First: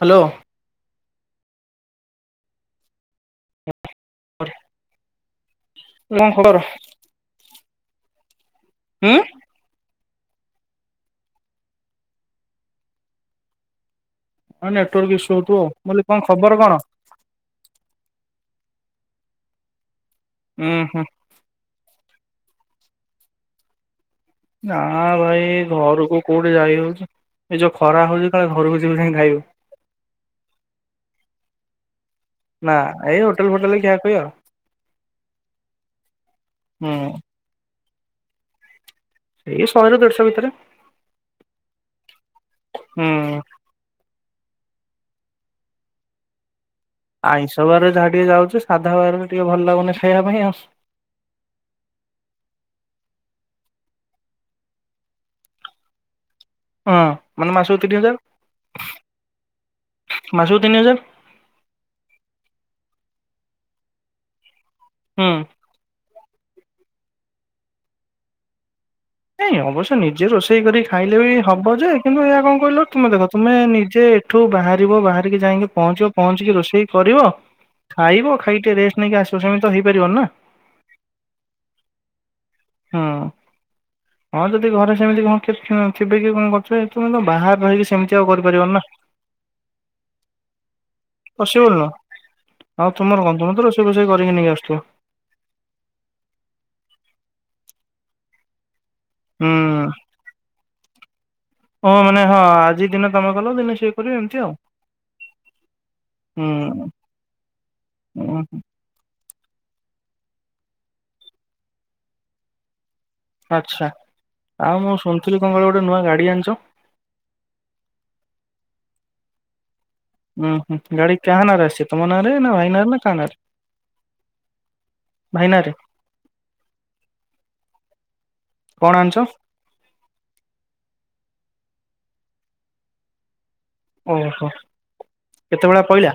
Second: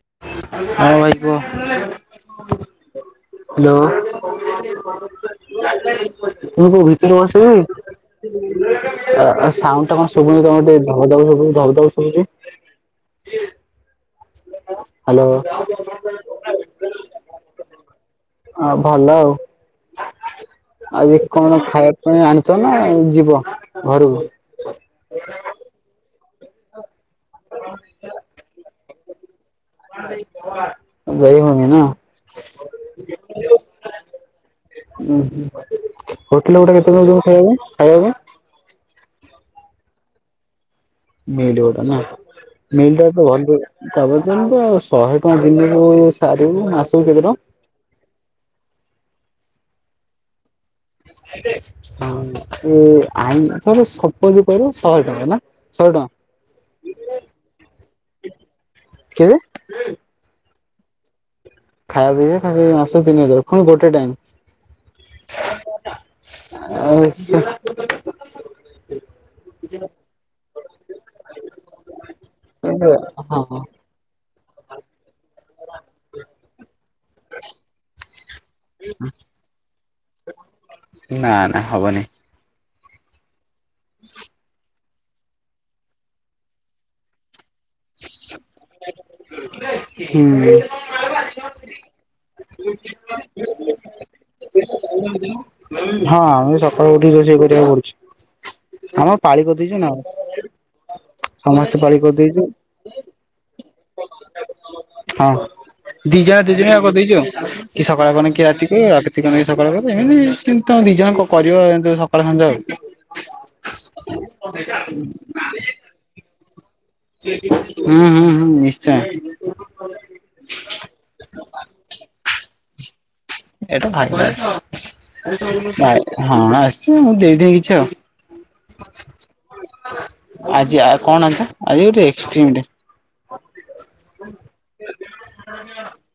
Hello ହଁ ଭାଇ କୁହ ହାଲୋ। ତୁ କଣ ଖବର କୋଉ ଭିତରୁ ବସିବି ହୁଁ ସାଉଣ୍ଡୁ ଶୁଭୁନି ତମର ଟିକେ ଧବ ଧ ସବୁ ଧ ଧ ସୁବୁଛି। ହ ନେଟୱର୍କ ଇସ୍ୟୁ ରହୁଥିବ ମୁ କହିଲି କଣ ଖବର କଣ? ଆ ଭଲ ଆଉ। ଉୁଁ ହୁଁ ଆଜି କଣ ଖାଇବା? ପୁଣି ଆଣିଛ ନା ଯିବ ଘରକୁ? ନା ଭାଇ ଘରକୁ କୋଉଠି ଯାଇ ହଉଛି। ଏଇ ଯୋଉ ଖରା ହଉଛି କାଳେ ଘରକୁ ଯିବି ଯିବୁ କାଇଁ ଖାଇବୁ ଯାଇ ହୋଉ ନି ନା? ନା ଉହୁଁ ଏଇ ଫୋଟେଲରେ ହୋଟେଲ ଖିଆ ଖୁଇ ଆଉ ଗୋଟା କେତେ ଦୋଉଛନ୍ତି ଖାଇବା ହୁଁ। ପାଇଁ? ଖାଇବା ପା ଏଇ ଶହେ ରୁ ଦେଢଶହ ଭିତରେ ମିଲ ଗୋଟା ନା? ମିଲଟା ତ ହୁଁ। ଭଲ ତାପରେ ଜଣକୁ ତ ଶହେ ଟଙ୍କା ଦିନକୁ ସାରିବୁ ମାସ ଆଇଁଷ ବାର ଯାହା ଟିକେ ଯାଉଛି ସାଧା ବାରରେ ଟିକେ ଭଲ ଲାଗୁନି ଖାଇବା ପାଇଁ ଆଉ। ଆଇଁଷ ରୁ ସବୁ ଯ କହିଲ ଶହେ ଟଙ୍କା ନା ଶହେ ଟଙ୍କା। ହଁ ମାନେ ମାସକୁ ତିନି ହଜାର କେତେ? ମାସ। ତିନି ହଜାର। ଖାଇବା ପିଇଵା ଖାଲି ମାସ ତିନି ହଜାର ପୁଣି ଗୋଟେ ହୁଁ। ଟାଇମ। ଟା ଆରେ ସେ ନାଇଁ ଅବଶ୍ୟ ନିଜେ ରୋଷେଇ କରି ଖାଇଲେ ବି ହବ ଯେ କିନ୍ତୁ ଏହା କଣ କହିଲ ତୁମେ ଦେଖ ତୁମେ ହଁ। ନିଜେ ଏଠୁ ବାହାରିବ ବାହାରିକି ଯାଇକି ପହଞ୍ଚିବ ପହଞ୍ଚିକି ରୋଷେଇ କରିବ ଖାଇବ। ଖାଇଟି ରେଷ୍ଟ ନେଇକି ଆଶିବ ସେମିତି ତ ହେଇ ନା ନା ହବନି। ହଁ। ହଁ ଯଦି ଘରେ ସେମିତି କଣ ଥିବେ କି କଣ କରୁଥିବେ ତୁମେ ତ ବାହର କି ସେମିତି ଆଉ କରିପାରିବ ନା ହୁଁ। ପସିବୁଲ ନୁହଁ। ଆଉ ତମର ଵନ୍ଧୁ ଫନ୍ଦୁ ରଷେଇ ଵଷେଇ କରିବେନି। ୁ [inaudible] ହଁ ମୁଇ ସକାଳୁ ଉଠି ଯାଇ ଏଇ ଭିଡ଼ିଓ କରୁଛି। ଆମ ପାଳି ହୁଁ। [inaudible] ନାଉ ଓ ମାନେ ହଁ ଆଜି ଦିନ ତମେ କଲ ଦିନେ ସେ ହଁ ଦି ଜଣ ହୁଁ ଦି ଜଣ କରିଦେଇଛୁ ଆଉ କି ସକାଳେ ହୁଁ, ବନେକି ରଖିଦେବି। ଜଣେ ସକାଳ କରିଦେବି ଏମିତି ଦି ଜଣ କରିଵାର ସକାଳ ସନ୍ଧ୍ୟା ଆଉ ଆଚ୍ଛା ଆଉ ମୁଁ ଶୁଣିଥିଲି କଣ କ ଗୋଟେ ନୂଆ ଗାଡି ଆଣିଛ। ହୁଁ ହଁ ହଁ ନିଶ୍ଚୟ। ହୁଁ ହୁଁ ଗାଡ଼ି କହା ନାରେ ଅଛି ତୁମର ନାରେ ନା ଭାଇନାରେ ନା କା ନାରେ ଏଟା ଭାଇ ଭାଇ ନାଁରେ ହଁ ଆସିଛି ଦେଇ କିଛି ଆଉ କଣ ଆଣିଛ ଆଜି କଣ ଆଣିଛ [inaudible] ଆଜି ଗୋଟ ଏକ୍ସଟ୍ରିମ୍ ଟେ। ଓହୋ କେତେଭଳା ପଇଲା।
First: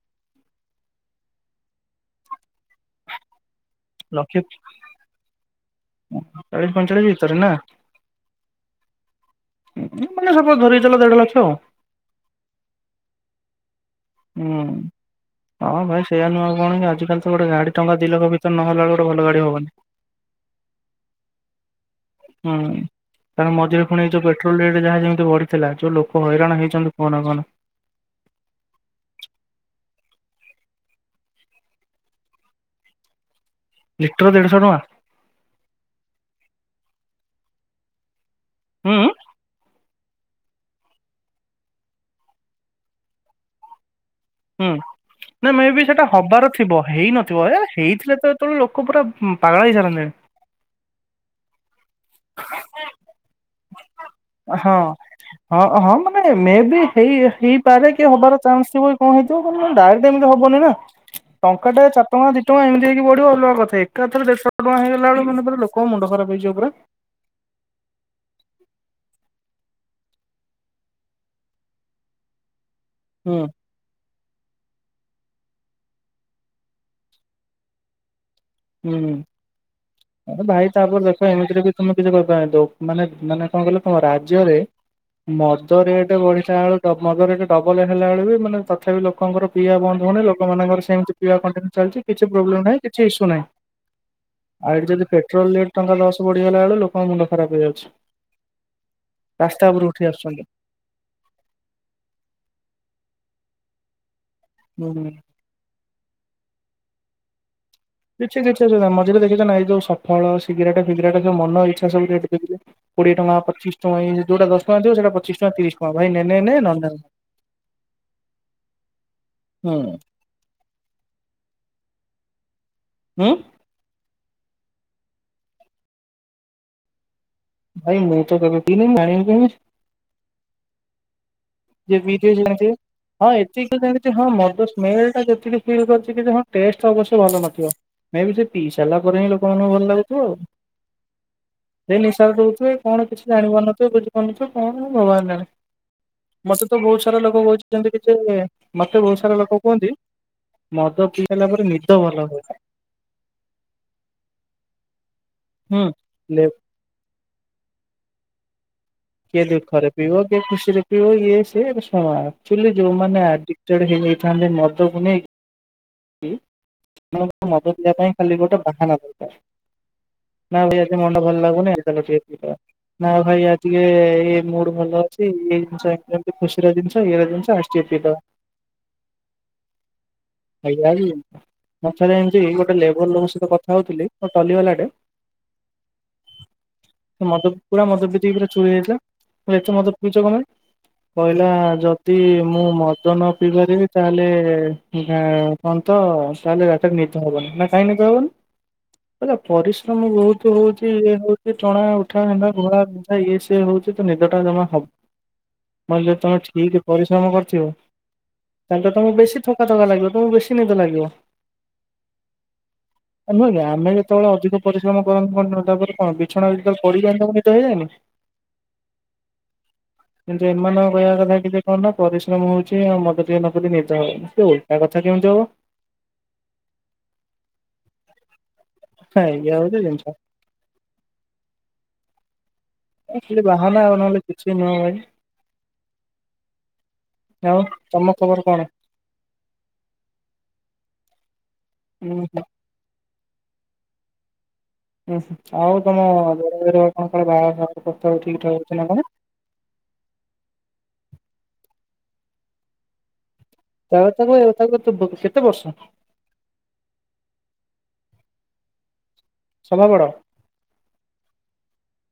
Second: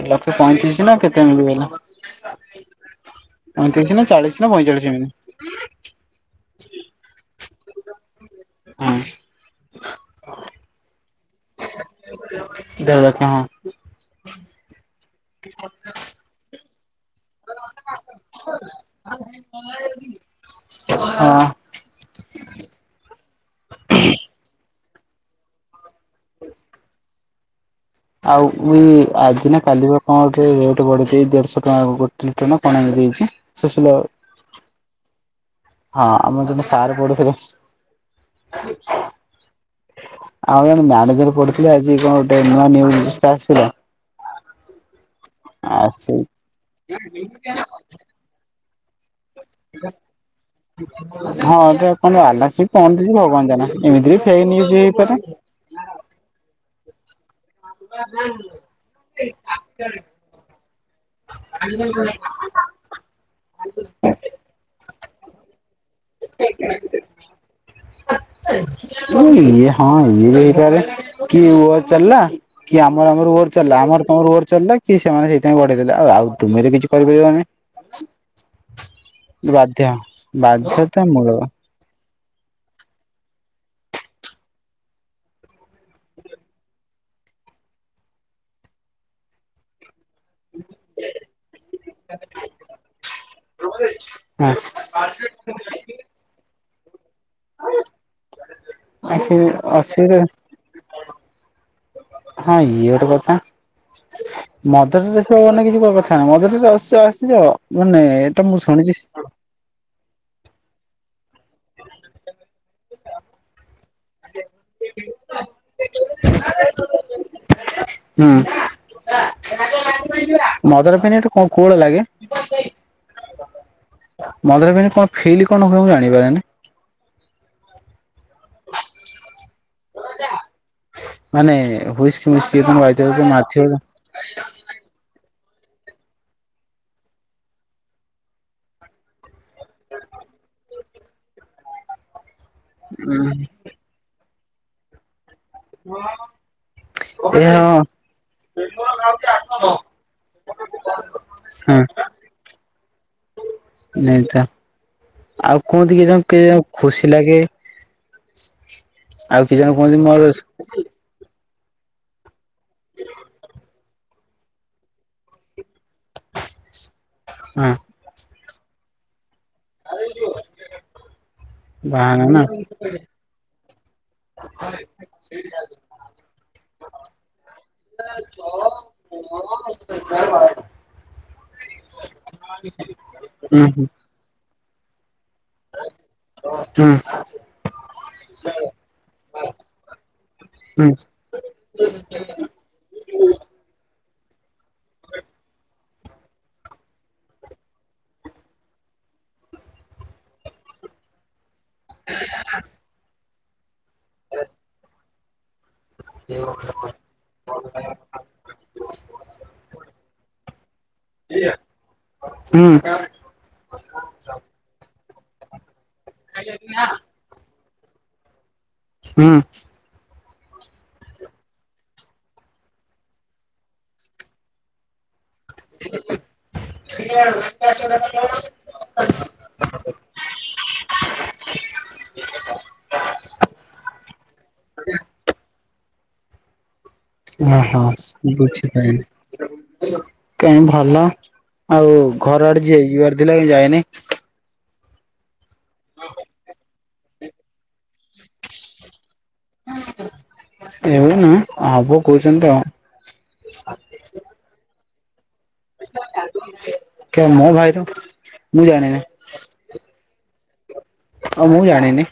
ଏ ଲକ୍ଷ ପଇଁତିରିଶ। ନା କେତେ [unintelligible] ପଇଁତିରିଶ ନା ଲକ୍ଷେ ଚାଳିଶ ନା ପଇଁଚାଳିଶ ଏମିତି। ଚାଳିଶ ପଇଁଚାଳିଶ ଭିତରେ ନା। ହଁ ମାନେ [unintelligible] ଧରି କି ଦେଢ ଲକ୍ଷ ଆଉ [unintelligible] ହୁଁ। ହଁ ଭାଇ ସେଇଆ ନୁଏ ଆଉ କଣ ବାଜୁ ତୁ ଗୋଟେ ଗାଡି ଟଙ୍କା ଦିଲକ୍ଷ ଭିତରେ ନହେଲା ବଳେକୁ ଗୋଟେ ଭଲ ଗାଡି ହବନି ହଁ। ହୁଁ। ତା ମଝିରେ ପୁଣି ଏଯୋଉ ପଟ୍ରୋଲ ରେ ଯାହା ଯେମିତି ବଢିଥିଲା ଯୋଉ ଲୋକ ହଇରାଣ ହେଇଚନ୍ତି। [unintelligible] ଆଉ ଏଇ ଆଜି ନା କାଲି କଣ ଗୋଟେ ରେଟ ବଢି ଦେଇ କି ଦେଢଶହ ଟଙ୍କା ଗୋଟେ ଲିଟର ନା କଣ ଏମିତି ହେଚି। ଲିଟର ଦେଢଶହ ଟଙ୍କା ଆ। ହଁ ଆମର ଯେ ସାର ପଢୁଥିଲେ। ହୁଁ [inaudible] ଆଉ ଜଣେ ମ୍ୟାନେଜର ପଢୁଥିଲେ ଆଜି କଣ ଗୋଟେ ନୂଆ ନିଉଜଟେ ଆସିଥିଲା। ହୁଁ ନା ମେ ଆ ବି ସେଇଟା ସେଇ ହବାର ଥିବ ହେଇନଥିବ ଏଁ ହେଇଥିଲେ ତ ଏତେତଳୁ ଲୋ [unintelligible] ଉଁ ପୁରା ପାଗଳ ହେଇସାରନ୍ତେଣି। ହଁ। ହେଲା ଆମେ ଆସିକି ପହଞ୍ଚି ଯିବୁ ଆଉ କଣ ନ। ହଁ ହଁ ହଁ ମାନେ ମେବି ଏଇ [unintelligible] ହବାର ଚାନ୍ସ ଥିବ କି କଣଁ ହେଇଥିବ [unintelligible] ଡାଇରେକ୍ଟ ଏମିତି ହବନି ନା ଟଙ୍କାଟେ ଚାରି ଟଙ୍କା ଦି ଟୁଆଁ ଟା ଏମିତି ହେଇକ ବଢିବ ଅଲଗା କଥା ଏକା ଥରେ ଦେଢଶହ ଟୁଆଁ ହେଇଗ [unintelligible] ଲୋ କଣ ମୁଣ୍ଡ ଖରାପ ହେଇଯିବ ପୁରା। ଇଏ ହଁ ଇଏ ହେଇପାରେ କି ନୂଆ ଚାଲିଲା। କିଏ ଆମର ଆମର ହୁଁ ଓର ଚାଲିଲା ଆମର ତମର ଓର ଚାଲିଲା। କି ସେମାନେ ସେଇଥିପାଇଁ ବଢେଇ ଦେଲେ ଆଉ ଆଉ ତୁମେ ତ କିଛି କରିପାରିବନି ଆମେ। ହୁଁ। ବାଧ୍ୟ ଆରେ ଭାଇ ବାଧ୍ୟ ତାପରେ ଦେଖ ଏମତିରେ ବି ତମେ କିଛି କରି ପାରି [unintelligible] ମାନେ ମାନେ କଣ କହିଲ ତମ ରାଜ୍ୟରେ ମଦ ରେଟ୍ ବଢିଲା ବେଳକୁ ମଦ ରେଟ ଡବଲ ହେଲା ବେଳକୁ ମାନେ ତଥାପି ଲୋକଙ୍କର ପିଇବା ବନ୍ଦ ହଉନି ଲୋକମାନଙ୍କର ସେମିତିି ପିଇବା କଣ୍ଟିନିୟୁ ଚାଲିଛି କିଛି ପ୍ରୋବଲେମ୍ ନାହିଁ କିଛି ଇସ୍ୟୁ ନାହିଁ। ହଁ ଆଉ ଏଠି ଯଦି ପେଟ୍ରୋଲ ରେଟ୍ ଟଙ୍କା ଦଶ ବଢିଗ ଲା ବେଳକୁ ଲୋକ ଆଖି ରାସ୍ତା ଉପରୁ ଉଠି ଆସିବ ଆସୁଛନ୍ତି। ହଁ ଇଏ ଗୋଟେ କଥା। ମଦର ହୁଁ [unintelligible] କିଛି [unintelligible] ଆମର ତ ଏଠି ରସ୍ୟ ଆସିଯା କିଛି କିଛି ଅସୁବିଧା ମଝିରେ ଦେଖିଛ ନାଇଁ ଏଇ ଯୋଉ ସଫଳ ସିଗାରେଟ ଫିଗାରେଟ ଯୋଉ ମନ ଇଚ୍ଛା ସବୁ ରେଟ୍ ବିକିଲେ କୋଡ଼ିଏ ଟଙ୍କା ପଚିଶ ଟଙ୍କା ଇଁତି ଯୋଉଟା ଦଶ ଟଙ୍କା ଥିବ ସେଇଟା ପଚିଶ ଟଙ୍କା ତିରିଶ ଟଙ୍କା ଭାଇ ନେ ନେ ନେ ନହେଲେ ହୁଁ ନାଇଁ ହୁଁ। ମଦର ପେନ୍ ଏଟା କଣ କୋହଳ [unintelligible] ହୁଁ। ମଦରେ କିଛି କଣ ଫିଲ୍ କଣ ହୁଏ ମୁଁ ଜାଣିପାରେନି। ଭାଇ ମୁଁ ତ କେବେ ପିନି ମୁଁ ଜାଣିବି କେମିତି? ମାନେ ଯିଏ ହୁଇସ୍କି ପିଇଥିବ ସେ ମିସ୍କି ତମେ ବାଇଥିବ ଜାଣିଥିବ ହଁ ମାଥିବ ଏତିକି ଖାଲି ଜାଣିଚି ହଁ ମଦ ସ୍ମେଲଟା ଯେତିକି ଫିଲ୍ କରିଚିକି ହଁ ଟେଷ୍ଟ ଅବଶ୍ୟ ଭଲ ନଥିବ ମେବି ସେ ପିଇ ସାରିଲା ପରେ ହିଁ ଲୋ କଣ ଭଲ ଲାଗୁଥିବ ଆଉ। ହେ ନିଶା [unintelligible] ହୁଏ କଣ କିଛି ଜାଣି ପାରୁନଥିବେ କିନ୍ତୁ ଶୁଣିଛୁ କଣ ଭଗବାନ୍ ଜାଣେ। ମତେ ତ ବହୁତ ସାରା ଲୋକ ଏ କହୁଛନ୍ତି ହଁ ଯେ ଯେମିତି କି ଯେ ମତେ ବହୁତ ସାରା ଲୋକ କୁହନ୍ତି ମଦ ପିଇଲା ପରେ ହଁ ନିଦ ଭଲ ହୁଏ। ନାଇଁ ତ। ଆଉ ହୁଁ। କୁହନ୍ତି କି ଜଣ କେ ଲେ ପିଏ ଖୁସି ଲାଗେ କେ ଆଉ କି ଜଣ ଦୁଃଖରେ କୁହନ୍ତି ପିଇବ ମୋର କେ ଖୁସିରେ ପିଇବ ଇଏ ସେ ସେ ଶୁଣ ଆକ୍ଚୁଲି ଯୋଉମାନେ ଆଡିକଟେଡ ହେଇଯାଇଥାନ୍ତି ମଦକୁ ନେଇକି ସେମାନଙ୍କୁ ହଁ ମଦ ପିଇବା ପାଇଁ ଖାଲି ଗୋଟେ ବାହାନା ଦରକାର। ନା ଭାଇ ଆଜି ମନଟା ଭଲ ଲାଗୁନି ଚାଲ ଟିକେ ବାହାନ ପିଇ ନା ଦେବା ହୁଁ ନା ଭାଇ ଆଜି ଟିକେ ଇ ମୁଡ ଭଲ ଅଛି ଇ ଜିନିଷ ଏମତି ଖୁସିର ଜିନିଷ ଇଏର ଜିନିଷ ଆସ ଟିକେ ପିଇ ଦେବା ଆଜ୍ଞା ମଥରେ ଏମିତି ଗୋଟେ ଲେବର ଲୋକ ସହିତ ହୁଁ କଥା ହଉଥିଲି ମୋ ଟଲି ବାଲାଟେ ଚ ହୁଁ। ହେଇଥିଲା ଏଠୁ ମଦ ପିଇଛ କଣ ପାଇଁ କହିଲା ଯଦି ମୁଁ ମଦ ନ ପିଇ ପାରିବି ତାହେଲେ କଣ ତ ତାହେଲେ ରାତିରେ ନିଦ ହବନି ନା କାହିଁକି ନିଦ ହବନି କହିଲା ପରିଶ୍ରମ ବହୁତ ହଉଛି ସେ ଟଣା ଉଠା ହେଣ୍ଡା ଘୋଳା ବିନ୍ଧା। ଏ ସେ ହଉଛି। ନିଦଟା ଜମା ହବ ମାନେ ଯଦି ତମେ ଠିକ ପରିଶ୍ରମ କରିଥିବ ତାହେଲେ ତମକୁ ବେଶୀ ଥକା ଥକା ଲାଗିବ ତମକୁ ବେଶୀ ନିଦ ଲାଗିବ ହୁଁ ନୁହେଁ କି ଆମେ ଯେତେବେଳେ ଅଧିକ ପରିଶ୍ରମ କଣ ତାଙ୍କର ତାପରେ କଣ ବିଛଣା ଉପରେ ପଡ଼ିଯାଇ ତାକୁ ନିଦ ହେଇଯାଏନି। ହୁଁ। କିନ୍ତୁ ଏମାନଙ୍କ କହିବା କଥା କି କଣ ନା ପରିଶ୍ରମ ହଉଛି ଆଉ ମଦ ଟିକେ ନ ପିଲେ ନିଦା ହବ ନି ଓଲଟା କଥା କେମିତି ହବ? ହଁ ଏଇଆ ହଉଛି ଜିନିଷ [unintelligible] ଖାଲି ବାହାନା ନହଲେ କିଛି ନୁହଁ ଭାଇ। ଆଉ ଓହୋ ତମ ଖବର କଣ? ବୁଝିପାଇଲି। କାଇଁ ଭଲ ଆଉ ଉୁଁ ହୁଁ ଘର ଆଡେ ଯ ଯିବାର ଦ ଲାଗି ଯାଏନି। ହୁଁ ଆଉ ତମ ଦଉ କଣ କଣ ବାହାଘର ଫାହାଘର। ପ୍ରସ୍ତାବ ଠିକ୍ ଠାକ ଅଛି ନା କଣ? ଏବେ ନା ହବ କହୁଛନ୍ତି ତ ଆଉ। [unintelligible] [unintelligible] କେମ ଭାଇ ର। ମୁଁ ଜାଣିନି। ସଭା ବଡ। ଆଉ ମୁଁ ଜାଣିନି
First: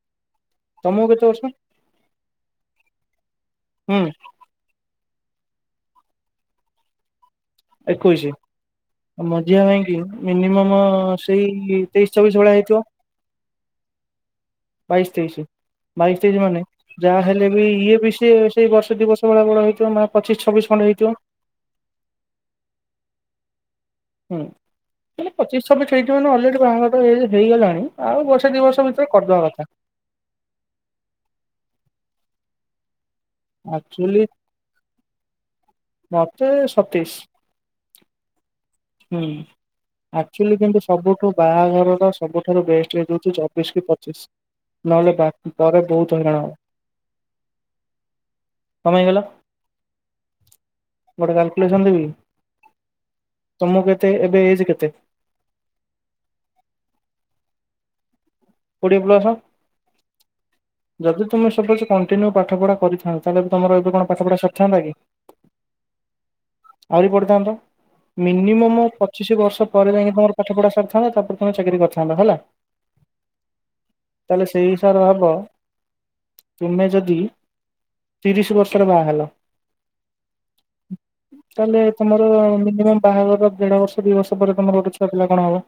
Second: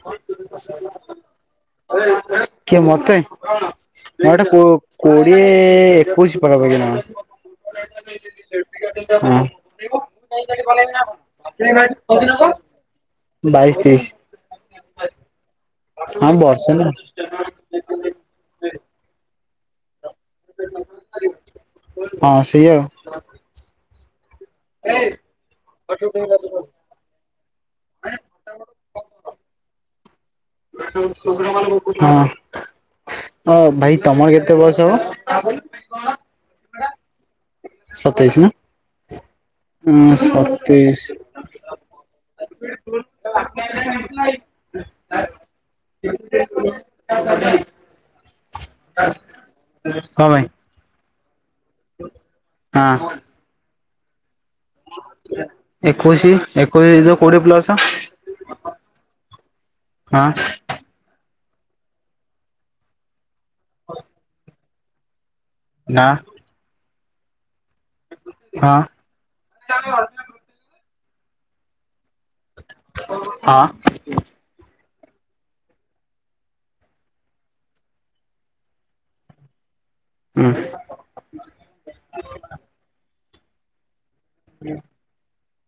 ତମକୁ କେତେ ବର୍ଷ କିଏ ମତେ ମତେ ହୁଁ କୋଡ଼ି କୋଡିଏ ଏକୋଇଶି ପାଖାପଖି ନା। ଏକୋଇଶି ମଝିଆ ଭାଇଁକି ମିନିମମ ସେଇ ତେଇଶି ଚବିଶ ଭଳିଆ ହେଇଥିବ। ବାଇଶି ତେଇଶ। ବାଇସି ତେଇଶୀ। ବାଇଶ ହଁ ତେଇଶ ମାନେ ବର୍ଷେ ନା। ଯାହା ହେଲେ ବି ଇଏ ବି ସେ ସେଇ ବର୍ଷ ଦି ବର୍ଷ ବ [unintelligible] ଜମା ପଚିଶ ଛବିଶ ଖଣ୍ଡେ ହେଇଥିବ। ହଁ ସେଇଆ ଆଉ। ହୁଁ ଵଲି ପଚିଶ ଛଵିଶ ହେଇଥିଵନା ଅଲରେଡି ବାହାଘର ଏଜ ହେଇଗଲାଣି ଆଉ ବର୍ଷେ ଦି ବର୍ଷ ଭିତରେ କରିଦବା କଥା। ହଁ ଅ ଭାଇ ଆକ୍ଚୁଆଲି ତମର କେତେ ବୟସ ହବ ମତେ ସତେଇଶ ସତେଇଶ ନା? ହୁଁ ଉଁ ଆକ୍ଚୁଆଲି କିନ୍ତୁ ସତେଇଶ ସବୁଠୁ ବାହାଘରର ସବୁଠାରୁ ବେଷ୍ଟ ଏଜ୍ ହଉଛି ଚବିଶ କି ପଚିଶ ନହେଲେ ପରେ ବହୁତ ହଇରାଣ ହବ କଣ ପାଇଁ କହିଲ। ହଁ ଭାଇ ଗୋଟେ ଗାଲ୍ ହଁ ମୁଁ କେତେ ଏବେ ଏଜ୍ ଏକୋଇଶି ଏକୋଇଶି ଯ କୋଡିଏ ପ୍ଲସ ହ କୋଡିଏ ପ୍ଲସ ଯଦୁ ତୁମେ ସବେଠୁ କଣ୍ଟିନ୍ୟୁ ପାଠ ପଢା କରିଥାନ୍ତ ତାହଲେ ତମର ଏବେ କଣ ପାଠପଢା ସରିଥାନ୍ତା କି? ନା ଆହୁରି ପଢ଼ିଥାନ୍ତ? ହଁ। ମିନିମମ୍ ପଚିଶି ବର୍ଷ ପରେ ଯାଇକି ତମର ପାଠ ପଢା ସରିଥାନ୍ତା ତା ତାପରେ ତମେ ଚାକିରି କରିଥାନ୍ତ ହେଲା। ହଁ ହବ ତୁମେ ଯଦି ତିରିଶ ବର୍ଷର ବାହା ହେଲ ତାହେଲେ ତମର ମିନିମମ୍ ବାହାଘରର ଦେଢ଼ ବର୍ଷ ଦୁଇ ବର୍ଷ ପରେ ତମର ଗୋଟେ ଛୁଆ ପିଲା କଣ ହବ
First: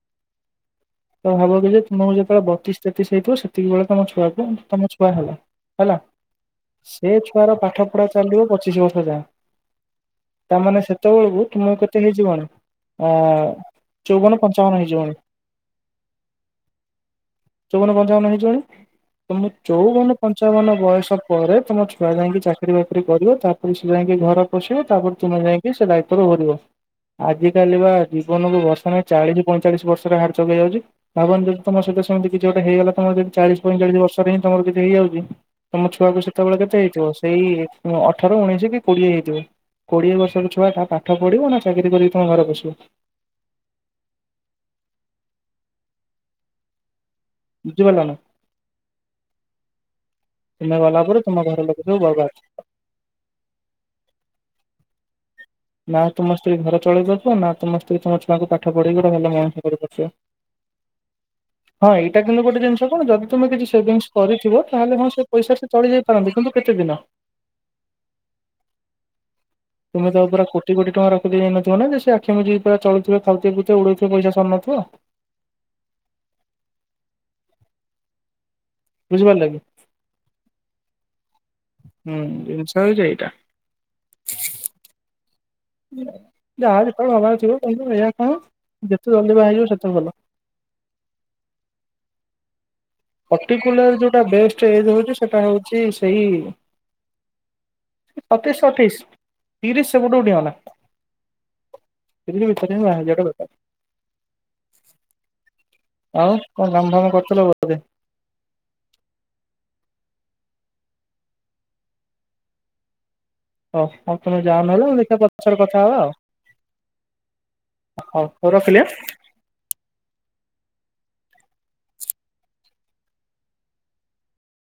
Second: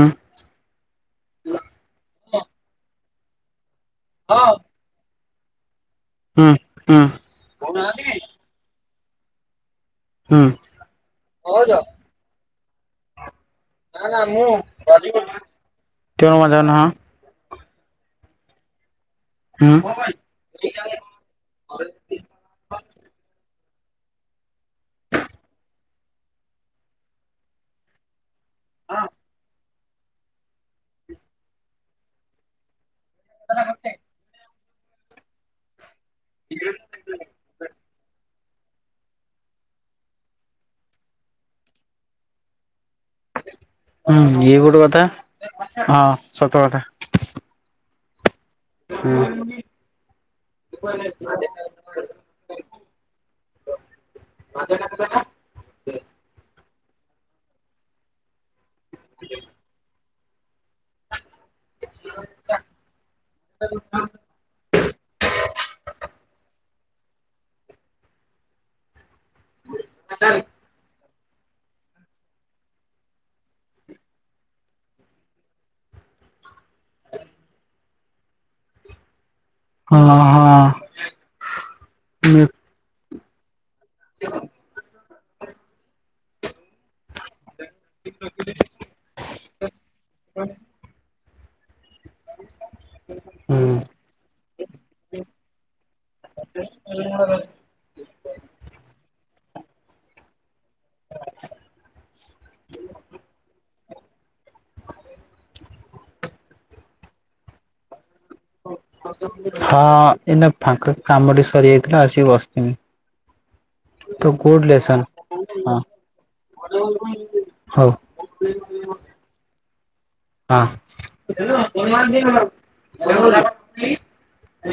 [inaudible] ତ ହବ ଯଉ ତୁମକୁ ଯେତେବେଳେ ବତିଶ ତେତିଶ ସେ ସେଇ ତ ସେତିକ ବେଳେ ତମ ଛୁଆକୁ ତମ ଛୁଆ ହେଲା ହେଲା ହୁଁ ସେ ଛୁଆର ପାଠ ପଢା ଚାଲିବ ପଚିଶ ବର୍ଷ ଖଜ ହୁଁ ତାମାନେ ସେତେବେଳକୁ ତୁମ କେତେ ହେଇଯିବଣି ହଁ [unintelligible] ମୁ ତଣ ମଜ ହଁ। ଚଉବନ ପଞ୍ଚାବନ ହେଇଯିବଣି। ତମ ହୁଁ ଚଉବନ ପଞ୍ଚାବନ ବୟସ ପରେ ତମ ଛୁଆ ଯାଇକି ଚାକିରି ବାକିରି କରିବେ ତା ସେ ଯାଇକି ଘର ପୋଷିବେ ତାପରେ ତୁମେ ଯାଇକି ସେ ଦାୟିତ୍ଵରୁ ଓହୋରିବ ଆଜିିକାଲି ପା ଜୀବନକୁ ଭରଷା ନାହିଁ ଚାଳିଶ ପଇ ଚାଳିଶ ବର୍ଷରେ ହାର୍ଟ ଚୋକ୍ ହେଇଯାଉଛି। ଭାବନି ଦେଖୀ ତମ ସହିତ ସେମିତି କିଛି ଗୋଟେ ହେଇଗଲା। ତମର ଯଦି ଚାଳିଶ ପାଇଞ୍ଚାଳିଶି ବର୍ଷରେ ହିଁ ତମର କିଛି ହେଇଯାଉଛି ତ ଦେଖିଲା ବେଳକୁ ସେତେବେଳେ କେତେ ହେଇଥିବ ସେଇ ଥର ଉଣେଇଶ କି କୋଡ଼ିଏ ହେଇଥିବ କୋଡ଼ିଏ ବର୍ଷର ଛୁଆ ତା ପାଠ ପଢ଼ିବ ନା ଚାକିରି କରିକି ତମେ ଘରେ ବସିବ ହୁଁ ଇଏ ଗୋଟେ କଥା ହଁ ସତ କଥା। ବୁଝିପାରିଲ ନା। ହଁ। ତୁମେ ଗଲା ପରେ ତୁମ ଘର ଲୋକ ଯୁ ବଲ। ଅ [inaudible] [inaudible] ନା ତୁମସ୍ତେ ଘରେ। ଚଳେଇ ପାରୁଥିବା ନା ତମେ ତମ ଛୁଆକୁ ପା ପାଠ ପଢେଇକି ଗୋଟେ ଭଲ ମଣିଷ କରିପାରୁଥିବ। ହଁ ଏଇଟା କିନ୍ତୁ ଗୋଟେ ଜିନିଷ ଯେ ଯଦି ତୁମେ କିଛି ସେଭିଙ୍ଗସ କରିଥିବ। ତାହେଲେ ହଁ ସେ ପଇସା ସେ ଚଳି ଯାଇ ପାରନ୍ତି କିନ୍ତୁ କେତେ ଦିନ? ତୁମେ ତ ପୁରା କୋଟି କୋଟି ଟଙ୍କାର ହେଇ ନଥିବ ନା ଯେ ସେ ଆଖି ମୁଜିକି ପୁରା ଚଳୁଥିବ ଖାଉଥିବ ପିଉଥିବ ଉଡଉଥିବ ପଇସା ସରୁ ନଥିବ। ବୁଝିପାରି ଲକି। ହଁ ହଁ। ହୁଁ ଜିନିଷ [inaudible] ଯାହାର ଯେତେବେଳେ ହବର ଥିବ। ଏ କଣ ଯେତେ ଜଲିବା ବାହା ହେଇଯିବ ସେତେ ଭଲ। [inaudible] ପର୍ଟିକୁଲାର ଯୋଉଟା ବେଷ୍ଟ ଏଜ ହଉଛି ସେଟା ହଉଛି ସେଇ ସତେଇଶ ଅଠେଇଶ। ତିରିଶ ସେପଟକୁ ଡିଆହେଲା। [unintelligible] ଆଉ କଣ କାମ ଫାମ କରିୁଥିଲ ବୋଧେ? ହଁ ଏଇନା ଫାଙ୍କ କାମଟି ସରିଯାଇଥିଲା ଆସିକି ବସିଥିଲି। ହଉ ଆଉ ତ ତମେ ଗୁଡ ଯାଅ ନହେଲେ ଲେସନ ଦେଖିବା ପଛରେ ହଁ କଥା ହବା ଆଉ ହଉ ହଁ ରଖିଲି। ହଁ [inaudible]